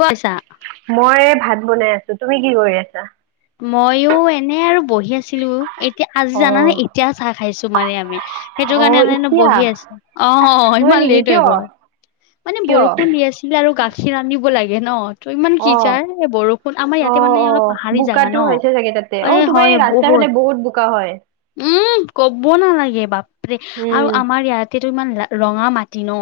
কোৱাছা। মই ভাত বনাই আছো তুমি কি কৰি আছা। মইয়ো এনে আৰু বহি আছিলো। এতিয়া আজি অ জানানে এতিয়া চাহ খাইছো মানে আমি সেইটো অ কাৰণে এনে এনে এতিয়া বহি আছো। অ, অ, হয় ইমান নেকি লেট হৈ কিয় গল মানে কিয় বৰষুণ দি আছিল। িল আৰু গাখীৰ ৰান্ধিব লাগে ন টো ইমান অ কিছাৰ এ বৰষুণ আমাৰ অ ইয়াতে মানে অ অলপ পাহাৰী। জাগা বোকাটো ন হৈছে চাগে তাতে অ এ তোমাৰ হয় এই ৰাস্তাৰ ফালে বহুত বোকা হয়। উম, ক'ব নালাগে বাপৰে আৰু উম আমাৰ ইয়াত। তাতেটো ইমান ৰঙা মাটি ন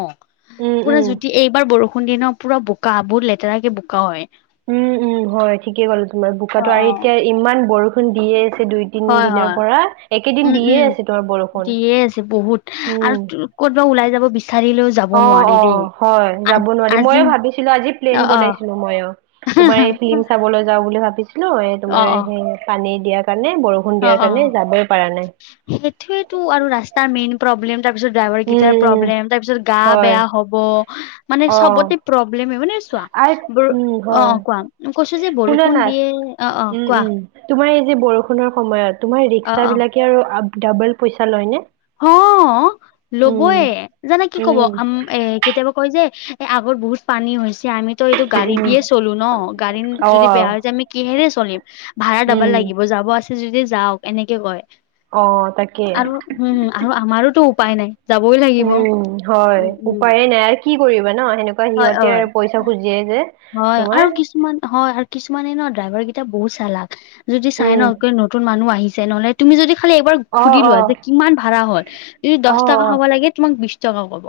উম পুৰা উম যদি এইবাৰ বৰষুণ দিয়ে ন। পুৰা বোকা বহুত লেতেৰাকে বোকা হয়। উম, উম, হয় ঠিকে ক'লে তোমাৰ অ বোকাটো অ আৰু এতিয়া ইমান বৰষুণ দিয়ে আছে দুই দিন। তিন হয় দিনৰ হয় পৰা একেদিন উম উম দিয়ে আছে তোমাৰ বৰষুণ দিয়ে আছে বহুত আৰু হম। ক'তবা ওলাই যাব বিচাৰিলেও। যাব অ, নোৱাৰি অ, দেই হয় আ যাব নোৱাৰি আজি ময়ো ভাবিছিলো আজি অ প্লেন অ বনাইছিলো ময়ো। তোমাৰ এই ফিল্ম চাবলৈ যাও বুলি ভাবিছিলো এই অ তোমাৰ অ সেই পানী দিয়াৰ কাৰণে বৰষুণ দিয়াৰ কাৰণে যাবই পৰা নাই। সেইটোয়েটো আৰু ৰাস্তাৰ মেইন প্ৰব্লেম তাৰপিছত ড্ৰাইভাৰ উম, কেইটাৰ উম, প্ৰব্লেম তাৰ পিছত গা হয় বেয়া হ'ব। মানে অ', চবতে প্ৰব্লেমে মানে। কোৱা আৰু ব উম, অ, হয়। অ, কোৱা কৈছো যে শুনা না বৰষুণ দিয়ে অ, অ, উম, কোৱা। উম, তোমাৰ এই যে বৰষুণৰ সময়ত তোমাৰ অ ৰিক্সা অ বিলাকে আৰু ডাবল পইচা লয় নে। হ ল'বয়ে জানা কি ক'ব উম, আম এ কেতিয়াবা কয় যে এ আগত বহুত পানী হৈছে আমিত টো এইটো গাড়ী উম, দিয়ে চলো ন গাড়ী যদি বেয়া অ', হৈ যায় আমি কিহেৰে চলিম। ভাড়া ডাবল উম, লাগিব যাব আছে যদি যাওক এনেকে কয়। অ, তাকে। উম, আৰু আমাৰোতো উপায় নাই। যাবই লাগিব উম, হয় উম উম উপায়ে নাই আৰু কি কৰিবা ন সেনেকুৱা হয় সিহঁতে হয় আৰু পইচা খুজিয়ে যে। হয় তোমাৰ আৰু কিছুমান হয় আৰু কিছুমানে ন ড্ৰাইভাৰ কেইটা বহু চালাক। যদি চাই উম, ন কি নতুন মানুহ আহিছে নহলে তুমি যদি খালি এবাৰ অ', সুধি লোৱা অ', যে কিমান ভাড়া হ'ল। যদি অ', দহ টকা হব অ'। লাগে তোমাক বিশ টকা ব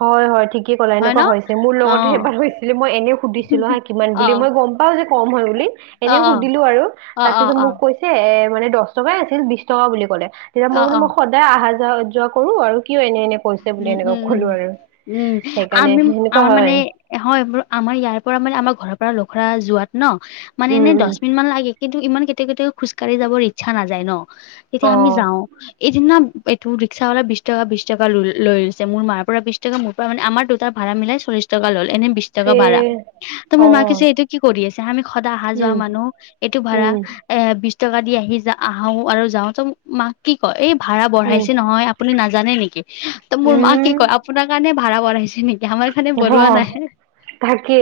হয় হয় ঠিকেই ক'লা এনেকুৱা হৈছে মোৰ অ লগতো এবাৰ হৈছিলে মই এনেও সুধিছিলো হা কিমান অ বুলি মই গম গম পাও যে কম হয় বুলি অ অ এনে সুধিলো আৰু অ তাৰ অ পিছত অ মোক কৈছে। এ মানে দহ টকাই আছিল বিশ টকা বুলি ক'লে তেতিয়া অ মই মানে অ মই সদায়। সদায় অহা যোৱা যোৱা কৰো আৰু কিয় এনে এনে কৈছে বুলি উম এনেকুৱা উম ক উম হ'লো আৰু উম সেইকাৰণে আমি সেনেকুৱা আমাৰ মানে হয়। হয় বাৰু আমাৰ ইয়াৰ পৰা মানে আমাৰ ঘৰৰ পৰা লখৰা যোৱাত ন মানে উম, এনে উম, দহ মিনিট মান লাগে। কিন্তু ইমান কেতিয়াবা কেতিয়াবা খোজকাঢ়ি যাবৰ ইচ্ছা নাযায় ন তেতিয়া আমি অ', যাওঁ। এদিন না এইটো ৰিক্সা বালা বিশ টকা বিশ টকা লৈ লৈ লৈছে মোৰ মাৰ পৰা বিশ টকা মোৰ পৰা মানে আমাৰ দুটাৰ ভাৰা মিলাই চল্লিছ টকা ল'লে এনে বিশ। টকা এ ভাৰা ত মোৰ মাক কৈছে অ', এইটো কি কৰি আছে আমি সদায় অহা যোৱা উম। মানুহ এইটো ভাড়া। উম, এ বিশ টকা দি আহি য আহো আৰু যাও ত মাক কি কয় এই ভাড়া উম, বঢ়াইছে নহয়। আপুনি নাজানে নেকি ত মোৰ মা কি কয় উম, আপোনাৰ কাৰণে ভাড়া বঢ়াইছে নেকি আমাৰ। কাৰণে অঃ বঢ়োৱা নাই তাকে।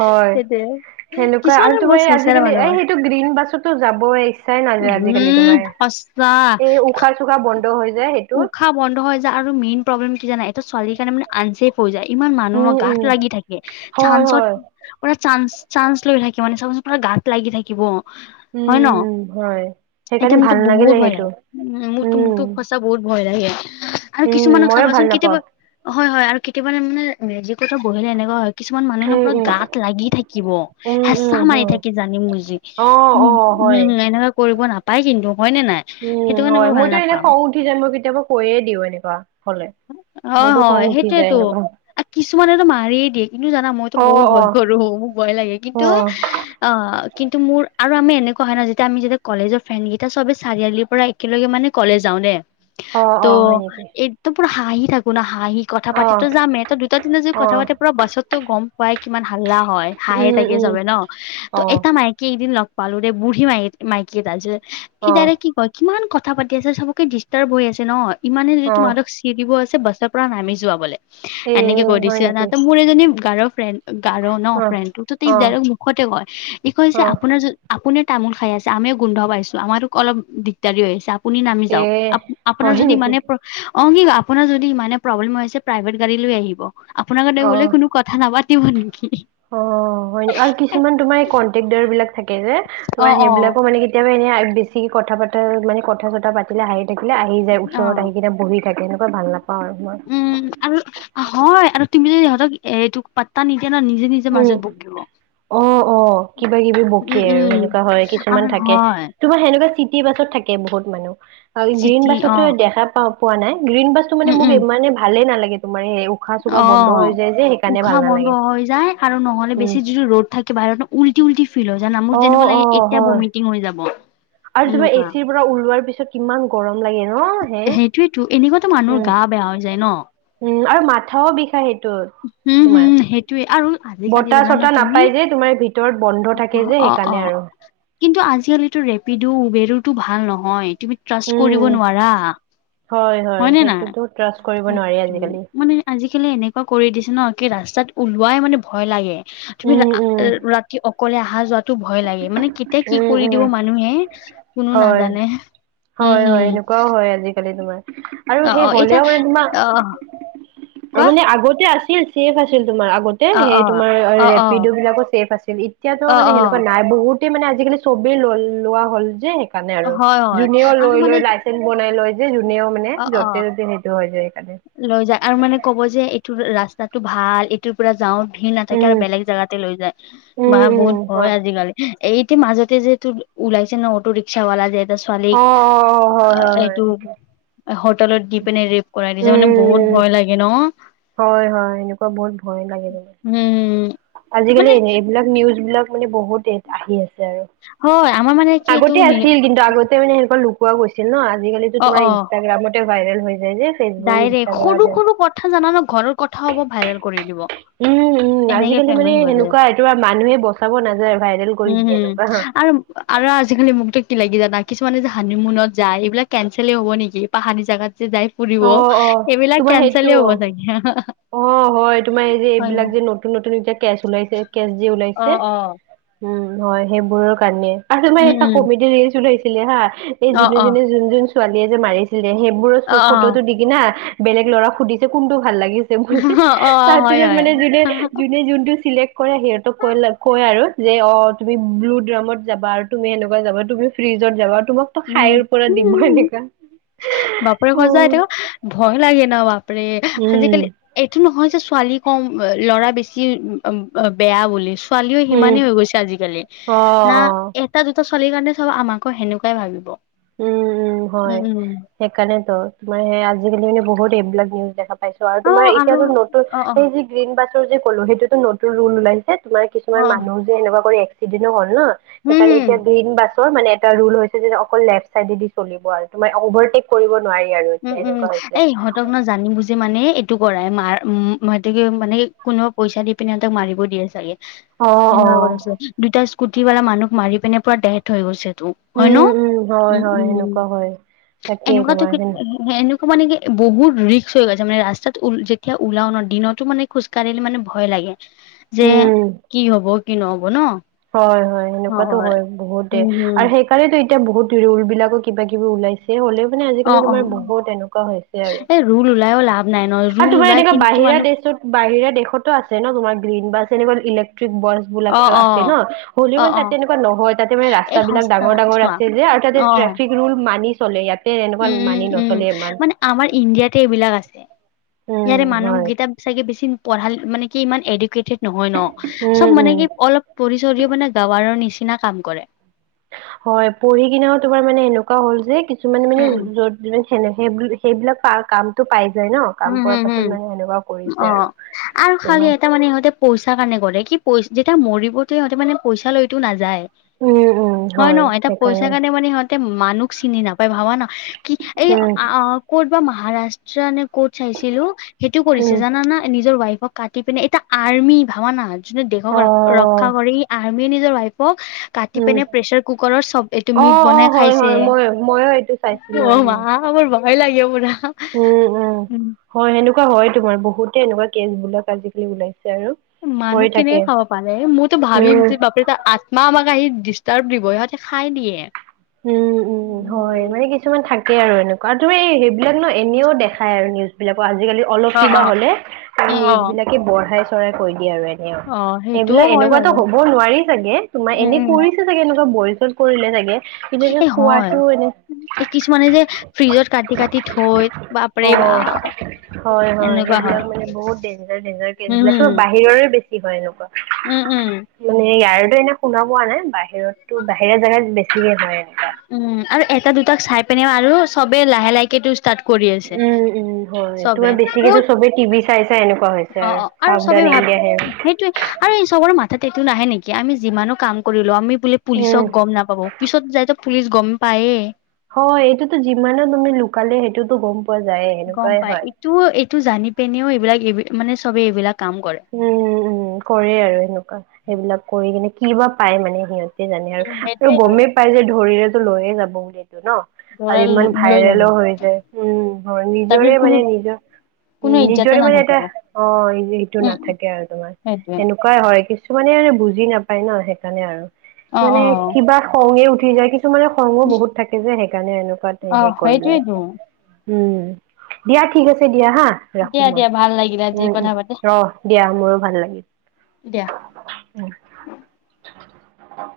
হয় সেইটোয়ে সেনেকুৱা আৰু কিছুমানৰ বহুত তুমাৰ এই চেচেৰা আজিকালি মানুহ এ হয় সেইটো গ্ৰীণ বাছতো যাবই। চাই নাযায় আজিকালি উম তোমাৰ সঁচা এই উশাহ চুষাহ বন্ধ হৈ যায় সেই। উশাহ বন্ধ হৈ যায় আৰু মেইন প্ৰব্লেম কি জানা এইটো ছোৱালীৰ কাৰণে মানে। আনচেফ হৈ যায় ইমান মানুহৰ উম, গাত উম, লাগি থাকে হয়, চাঞ্চত। হয়। পুৰা চান্স চান্স লৈ থাকিব মানে চাবচোন পুৰা গাত লাগি থাকিব উম, হয় ন উম, হয় এইটো সেইকাৰণে ভাল মোৰতো নালাগিলে বহুত ভয় সেইটো লাগে উ মোৰটো উম। মোৰটো বহুত ভয় লাগে আৰু উম, কিছুমানক ময়ো ভাল চাবাচোন নাপাওঁ কেতিয়াবা হয় হয় আৰু কেতিয়াবানে মানে মেজিকতো বহিলে এনেকুৱা হয় কিছুমান মানুহেনো উম, পূৰা উম, গাত লাগি থাকিব উম, হেঁচা উম, মাৰি উম। থাকে জানি বুজি অ', উম অ', হয়। উম এনেকা কৰিব নাপায় কিন্তু হয়নে নাই? সেইটো উম কাৰণে হয় মই ভাল মইতো এনেই নাপাম খং উঠি যাম মই কেতিয়াবা কৈয়ে দিওঁ এনেকুৱা হ'লে। অ', মোৰতো খং হয় উঠি সেইটোৱে যায় তো এনেকুৱা। কিছুমানেতো মাৰিয়ে দিয়ে কিন্তু জানা মইতো অ', বহুত ভয় অ', কৰো মোক ভয় লাগে কিন্তু অ', অ', কিন্তু মোৰ আৰু আমি এনেকুৱা হয় ন যেতিয়া আমি যেতিয়া কলেজৰ ফ্ৰেণ্ড কেইটা সবে চাৰিআলিৰ পৰা একেলগে মানে কলে যাওঁ নে অ', ত' অ', হয় নেকি? একদম পুৰা হাঁহি থাকো না হাঁহি কথা অ', পাতিতো যামেই তো দুটা তিনা জুৰি কথা অ', পা পুৰা বাছতটো গম পাই কিমান হাল্লা হয় হাঁহে উম, থাকে উম, চবে ন ত অ', এটা মাইকী এদিন লগ পালুৰে বুঢ়ী ম মাইকিয়ত আছে ই অ', দ্বাৰা কি ক কিমান কথা পাতি আছে চবকে ডিষ্টাৰ্ব হৈ আছে ন ইমানে যদি অ', তোমালোকক দিব আছে বাছৰ পৰা নামি যোৱা বোলে এ এনেকে কৈ হয় দিছে নেকি? মোৰ এজনী গাৰৰ ফ্ৰেণ্ড গাৰ ন অ', ফ্ৰেণ্ড তটো অ', তাইক মুখতে কয় এই কয় যে অ', আপোনাৰ য আপুনি তামোল খাই আছে আমিও গোন্ধ পাইছো আমাৰো অলপ দিগদাৰি হৈ আছে আপুনি নামি এ যাওক আপোনাৰ হয় যদি নেকি? মানে অ', কি আপোনাৰ যদি ইমানে প্ৰব্লেমছে প্ৰাইভেট গাড়ী লৈ আহিব আপোনাৰগতে বোলে অ', কোনো কথা নাপাতিব নেকি প্ৰক দৰবলাক থাকে যে অ তোমাৰ অ সেইবিলাকো মানে কি কেতিয়াবা এনেই বেছিক কি কথা পতা মানে কথা চতা পাতিলে হাইত থাকিলে আহি যায় অ ওচৰত আহি কেইটা বহি থাকে এনেকুৱা ভাল নাপাও আৰু মই উম আৰু হয় আৰু তুমি য ইহঁতক এ এইটো ত নিজে ন নিজে নিজে উম, মাজত বগিব অ', অ', কিবা কিবি বকিয় উম আৰু সেনেকুৱা হয় কিছুমান আৰু থাকে হয় তোমাৰ সেনেকুৱা চিটি বাছত থাকে বহুত মানুহ গ্ৰীণ চিটি অ বাছতো দেখা পা পোৱা নাই গ্ৰীণ বাছ মানে উম মোক উম ইমানে ভালে নালাগে তোমাৰ উশাহ চোশাহ বন্ধ হৈ অ', যায় যে সেইকাৰণে ভাল উশাহ বন্ধ নালাগে হৈ যায়। আৰু নহ'লে উম বেছি যিটো ৰ'ড থাকে বাহিৰতো উলটি উলটি ফিল হয় জান মোৰ অ যেনেকা অ লাগে এতিয়া হয় বমি টিং হৈ যাব আৰু তোমাৰ এ এনেকুৱা চিৰ পৰা ওলোৱাৰ পিছত কিমান গৰম লাগে ন হে সেইটোয়েতো এনেকুৱাতো মানুহৰ উম গা বেয়া হৈ যায় ন উম আৰু মাথাও বিষা সেইটো তোমাৰ তয়ে আৰু আজিকালি বতাহ জানাান চতাহ তুমি নাপাই যে তোমাৰ ভিতৰত বন্ধ থাকে যে অ', সেইকাৰণে অ' আৰু কিন্তু আজিকালিতো ৰেপিডো উবেৰোটো ভাল নহয় তুমি ট্ৰাষ্ট কৰিব উম নোৱাৰা হয় হয় নে নাই সেইটোতো ত্ৰছ কৰিব নোৱাৰি সেইটোৱে আজিকালি মানে আজিকালি এনেকুৱা কৰি দিছে ন কি ৰাস্তাত ওলোৱাই মানে ভয় লাগে। তুমি উম উম ৰাতি অকলে অহা যোৱাত টো ভয় লাগে মানে কেতিয়া কি উম কৰি উম দিব মানুহে কোনো হয় নাজানে উম হয় হয় উম সেনেকুৱাও হয় আজিকালি তোমাৰ অ আৰু অ সেই এতিয়া হলেও মানে অ তোমাক ত কোৱা মানে আগতে আছিল চছেফ আছিল তোমাৰ আগতে অ অ সেই তোমাৰ অ ৰেপিডো অ বিলাকো চছেফ আছিল এতিয়াতো অ মানে সেনেকুৱা নাই বহুত গো মানে আজিকালি চবেই ল লোৱা হল যে সেইকাৰণে অ আৰু হয় হয় যোনেও আৰু লৈ মানে লৈ লাইছে বনাই লয় যে যোনেও মানে অ অ য'তে সেইটো হৈ যায় সেইকাৰণে লৈ যায় আৰু মানে ক'ব যে এইটো ৰাস্তাটো ভাল পৰাৰা যাও ভিৰ নাথাকে আৰু উম বেলেগ জেগাতে লৈ যায় উম মাহ উম বহুত হয় ভয় আজিকালি এইটো মাজতে যেহেতু ওলাইছে ন অটো ৰিক্সা বালা যেহ এ অ অ অ হয় হয় ছোৱালীক হয় এইটো সেইটো হোটেলত দি পিনে ৰেপ কৰাই দিছে মানে বহুত উম ভয় লাগে ন? হয়, হয়, এনেকুৱা বহুত ভয় লাগে মানে উম আজিকালি মানে এনে এইবিলাক নিউজ বিলাক মানে বহুত আহি আছে আৰু। হয়, আমাৰ মানে কি এইটো আগতে নি আছিল কিন্তু আগতে মানে সেনেকুৱ লুকোৱা গৈছিল ন আজিকালি অ তোমাৰ অ ইনষ্টাগ্ৰামত ভাইৰেল হৈ যায় যে, ফেচবুক ডাইৰেক্ট, ইনষ্টাগ্ৰাম সৰু সৰু কথা জানান ঘৰৰ কথা হব ভাইৰেল কৰি দিব। উম, উম, এনেকে আজিকালি মানে ফেমাচ হৈ যায় সেনেকুৱা এইটো মানুহে বচাব নাযায় ভাইৰেল কৰি উম দিয়ে হম এনেকুৱা হা আৰু আৰু আজিকালি মোকত কি লাগি জানা কিছুমানে যে হানি মনত যায় এইবিলাক কেনচেলেই হ'ব নেকি পাহানি জোগাত যে যায় ফুৰিব অ অ এইবিলাক তোমাৰ কেনচেল সেইটো হ'ব চাগে। অ', হয় তোমাৰ এই যে হয় এইবিলাক যে নতুন নতুন যে কেচ ওলাইছে কেচ যে অ ওলাইছে, অ উম, হয় সেইবোৰৰ কাৰণে আৰু তোমাৰ উম এটা উম কমেডি ৰিলচ ওলাইছিলে হা এই অ যোনে অ যোনে যোন যোন ছোৱালীয়ে যে মাৰিছিলে সেইবোৰৰ অ চুখ অ ফটোটো দি কিনা বেলেগ ল'ৰা সুধিছে কোনটো ভাল লাগিছে বুলি অ অ তাৰ হয় পিছত হয় মানে যোনে যোনে যোনটো চিলেক্ট কৰে সিহঁতক কৈ কয় আৰু যে অ' তুমি ব্লু ড্ৰামত যাবা আৰু তুমি সেনেকুৱা যাবা তুমি ফ্ৰিজত যাবা আৰু তোমাক তো খাইৰ পৰা দিব উম এনেকুৱা। বাপৰে সজাই উম তেওঁ ভয় লাগে ন বাপৰে উম আজিকালি এইটো নহয় যে ছোৱালী কম ল'ৰা বেছি বেয়া বুলিছো ছোৱালীও উম সিমানেই হৈ গৈছে আজিকালি, অ না অ তাত দুটা চোৱালীৰ কাৰণে চব আমাকো সেনেকুৱাই ভাবিব। উম উম হয় সেইকাৰণেতো তোমাৰ আজিকালি মানে বহুত এইবিলাক নিজ দেখা পাইছো আৰু অ তোমাৰ আৰু এতিয়াটো নতুন অ অ সেই যি গ্ৰীণ বাছৰ যে কলো সেইটো নতুন ৰুল ওলাইছে তোমাৰ অ কিছুমান মানুহ যে এনেকুৱা কৰি এক্সিডেন্টো হল ন উম সেইকাৰণ হম এতিয়া গ্ৰীণ বাছ মানে এটা ৰোল হৈছে যে অকল লেফ্ট চাইডে দি চলিব আৰু তোমাৰ অভাৰটেক কৰিব নোৱাৰি আৰু। উম এতিয়া উম এনেকুৱা হৈছে। এ ইহঁতক ন জানি বুজি মানে কৰাই মাৰ উ মানে কোনেও পইচা দি পিনে সিহঁতক মাৰিব দিয়ে চাগে। অ' সনেকুৱা অ' কৰিছে দুটা স্কুটি বালা মানুহ মাৰি পিনে পুৰা ডেথ হৈ গৈছে তো। হয় ন? উম উম হয় উম, হয় উম, সেনেকুৱা হয়। তাকেই এনেকুৱাতো তোমাৰ সেন এনেকুৱা মানে কি বহুত ৰিক্স হৈ গৈছে মানে ৰাস্তাত যেতিয়া ওলাও ন দিনতো মানে খোজ কাঢ়িলে মানে ভয় লাগে যে উম কি হব কি নহব ন। হয়, হয়, সেনেকুৱাতটো হয় বহুতে উম হম আৰু সেইকাৰণো এতিয়া বহুত ৰোল বিলাকো কিবা কিবি ওলাইছ হ'লেও মানে অ আজিকালি অ তোমাৰ বহুত এনেকুৱা হৈছে আৰু। এই ৰুল ওলাইও লাভ নাই ন আৰু ৰুল তোমাৰ ওলাই এনেকুৱা কিন্তু বাহিৰা মানুহ দেশত বাহিৰা দেশতো আছে ন তোমাৰ গ্ৰীণ বাছ এনেকুৱা ইলেক্ট্ৰিক বাছ অ বিলাক। অ ন হ'লও অ মান অ তাত তেনেকুৱা নহয় তাতে মানে এই ৰাস্তাাবলাক সঁচা ডাঙৰ ডাঙৰ চোৱা আছে যে আৰু তাতে অ অ ট্ৰেফিক ৰুল মানি চলে ইয়াতে এনেকুৱা উম উম মানি উম নচলে ইমান মানে আমাৰ ইণ্ডিয়াতে এইবিলাক আছে উম ইয়াতে মানুহ হয় কেইটা চাগে বেছি পঢ়াল মানে কি ইমান এডুকেটেড নহয় ন চব উম মানে উম কি অলপ পৰিচয় টো মানে গাঁৱাৰৰ নিচিনা কাম কৰে হয় পঢ়ি কিনাও তোমাৰ মানে এনেকুৱা হ'ল যে কিছুমানে মানে উম উম য সেনে সেইবিলাক কামটো পাই যায় ন কাম উম পোৱাৰ হম পাছত হম মানে সেনেকুৱা কৰিছে আৰু অ' আৰু খালি তোমাৰ এটাাৰ মানে সিহঁতে পইচা কাৰণে কৰে কি পই যেতিয়া মৰিব যে সিহঁতে মানে পইচালৈতো নাযায়। উম উম হয় ন? এটা পইচা সেইকাৰণে কাৰণে মানে সিহত মানুহ চিনি নাপায় ভাবা না কি এই উম আ ক'ত বা মহাৰাষ্ট্ৰ নে ক'ত চাইছিলো সেইটো কৰিছে উম জানানা নিজৰ ৱাইফক কাটি পিনে এটা আৰ্মি ভাৱানা, যোনে অ দেশক ৰক্ষা কৰি আৰ্মীয়ে নিজৰ ৱাইফক কাটি উম পিনে প্ৰেচাৰ কুকাৰত চব এইটো অ মিট অ বনাই হয় খাইছে। হয় মই ময়ো এইটো চাইছিলো অ' উম মা মোৰ ভয় লাগে পুৰা উম উম হয় সেনেকুৱা হয় তোমাৰ, বহুতে এনেকুৱা কেচবিলাক আজিকালি ওলাইছে আৰু হৈ মানুহ থাকে কেনেকে খাব পাৰে মইতো ভাবিম উম আত্মা আমাক আহি ডিষ্টাৰ্ব দিব সিহঁতে খাই দিয়ে। উম, উম হয় মানে কিছুমান থাকে আৰু এনেকুৱা আৰু, তূমি সেইবিলাক ন এনেও দেখাই আৰু নিউজ বিলাক আজিকালি অলপ অ অ কিবা হ'লে উম অ। নিউজ বিলাকে বঢ়াই চ়াই কৈ দিয়ে আৰু অ সেইটোও সেইবিলাক হয় এনেকুৱাতো বাৰু হ'ব নোৱাৰি চাগে তোমাৰ, উম এনে উম কৰি ছে চাগে এনেকুৱা বয়জন কৰিলে চাগে। এনেকে এই হয় খোৱাতটো এনে এই কিছুমানে যে ফ্ৰিজত কাটি কাটি থৈ বাপৰে অ' বাপ হয়, হয় সেইবিলাক মানে বহুত ডেঞ্জাৰ ডেঞ্জাৰ কেছ উম বিলাক বাহিৰৰে বেছি ছি হয় এনেকুৱা। উম, উম। মানে ইয়াৰেতো এনে শুনা পোৱা নাই, বাহিৰতো বাহিৰা জেগাত বেছিকে হয় এনেকুৱা। উম আৰু এটা দুটাক চাই পেনে আৰু চবেই লাহে লাহেকে তো ষ্টাৰ্ কৰি আছে। উম, উম হয় চবে। তোমাৰ ক'ত বেছিকেতো চবে টিভি চাই চাই এনেকুৱা হৈছে অ আৰু। অ আৰু চাউদান চবেই ভাব ইণ্ডিয়া হে সেইটোৱে। আৰু এই চবৰে মাথাত এইটো নাহে নেকি? আমি যিমানো কাম কৰিলো আমি বোলে উম পুলিচক গ'ম নাপাব। পিছত যাইতো ছত গ'ম পাইয়ে। হয়, এইটোতো যিমানে তুমি লুকালে সেইটোতো গ'ম প পোৱা যায়ে। গ'ম সেনেকুৱাই পাই, হয় এইটোও এইটো জানি পিনেওঁ এইবিলাক এই মানে চবে এইবিলাক কাম কৰে। উম, উম কৰে আৰু এেনেকুৱা সেইবিলাক কৰি কিনে কি বা পায় মানে সিহঁত তে জানে উম আৰু। সেইটোৱেই গ'মেই পাই যে ধৰিলেতো লৈয়ে যাব বোলেটো ন। ধৰা আৰু ইমান লৈ যাব ভাইৰেলো হৈ যায়। উম নিজৰে তাৰপিছত কোনো মানে নিজৰ কোনো উম ইজ্জাতে নিজৰে মানে এটা, নাথাকিব অ' সেইটো উম না। উম আৰু তোমাৰ সেইটোৱে সেনেকুৱাই হয়। কিছুমানে আৰু বুজি নাপায় ন সেইকাৰণে আৰু অ মানে অ কিবা খঙে উঠি যায়, কিছুমানে খঙো বহুত থাকে যে সেইকাৰণে এনেকুৱাত অ হে কৰি লয়, সেইটোৱেইটো উম দিয়া ঠিক আছে দিয়া হা ৰাখো দিয়া মই। দিয়া ভাল লাগিলে আজি উম, কথা পাতি উম অ' দিয়া মোৰো ভাল লাগিল। দিয়া। উম [unintelligible]